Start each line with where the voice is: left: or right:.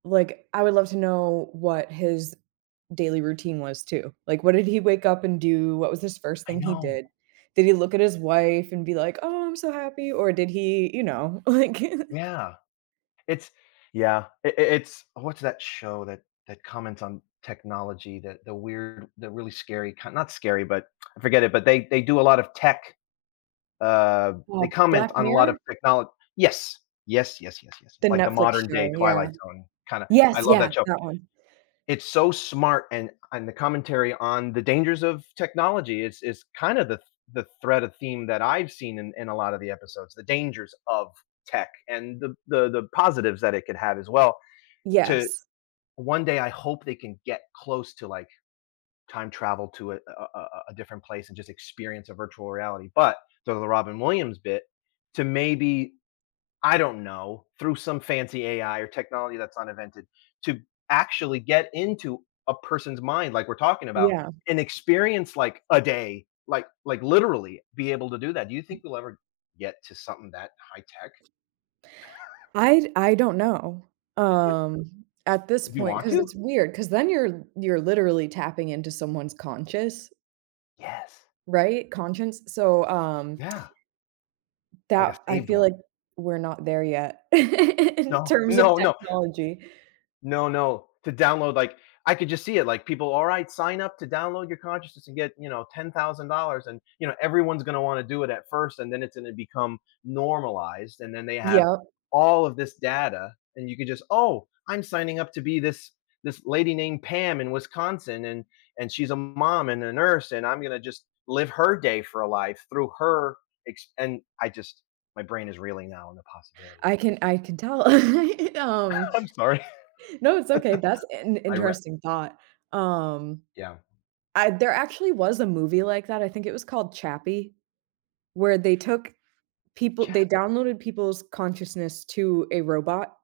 right: Like, I would love to know what his daily routine was too, like, what did he wake up and do, what was his first
left: I
right: thing he
left: know.
right: did? Did he look at his wife, and be like, "Oh, I'm so happy," or did he, you know, like
left: Yeah. It's Yeah, i i it's What's that show that that comments on technology, that the weird the really scary, kind not scary, but I forget it, but they they do a lot of tech, uh,
right: Wa
left: they comment
right: Black
left: on a lot of
right: Mirror?
left: technol Yes, yes, yes, yes, yes, yes,
right: The
left: like the
right: Netflix
left: modern day
right: show, yeah.
left: Twilight Zone, kinda I
right: Yes,
left: love
right: yeah,
left: that show
right: that one.
left: it's so smart, and and the commentary on the dangers of technology it's it's kind of the th the thread of theme that I've seen in in a lot of the episodes, the dangers of tech, and the b the the positives that it could have as well, to
right: Yes.
left: one day I hope they can get close to, like, time travel to a a a a a different place, and just experience a virtual reality, but so the Robin Williams bit, to maybe I don't know, through some fancy AI or technology that's not invented, to actually get into a person's mind, like we're talking about,
right: Yeah.
left: and experience, like, a day, like like, literally be able to do that. Do you think we'll ever get to something that high tech?
right: I d I don't know, um, at this
left: Do you
right: point,
left: want
right: 'cause
left: to?
right: it's weird, 'cause then you're you're literally tapping into someone's conscious
left: Yes.
right: Right, conscience, so so, um
left: Yeah. Like a
right: that I
left: saved
right: feel
left: one.
right: like we're not there yet in
left: No,
right: terms of
left: no, no.
right: technology.
left: No, no. To download, like I could just see it, like, "People, alright, sign up to download your consciousness, and get, you know, $10,000," and, you know, everyone's gonna wanna do it at first, and then it's gonna become normalized, and then they have
right: Yep.
left: all of this data, and you could just, "Oh I'm signing up to be this this lady named Pam in Wisconsin and and she's a mom, and a nurse, and I'm gonna just live her day for a life through her ex and I just" My brain is reeling now on the
right: I
left: possibilities.
right: can I can tell, um,
left: I'm sorry.
right: no, it's okay, that's in
left: I re
right: interesting thought, um,
left: Yeah.
right: I there actually was a movie like that, I think it was called Chappie, where they took people they
left: Chappie.
right: downloaded people's consciousness to a robot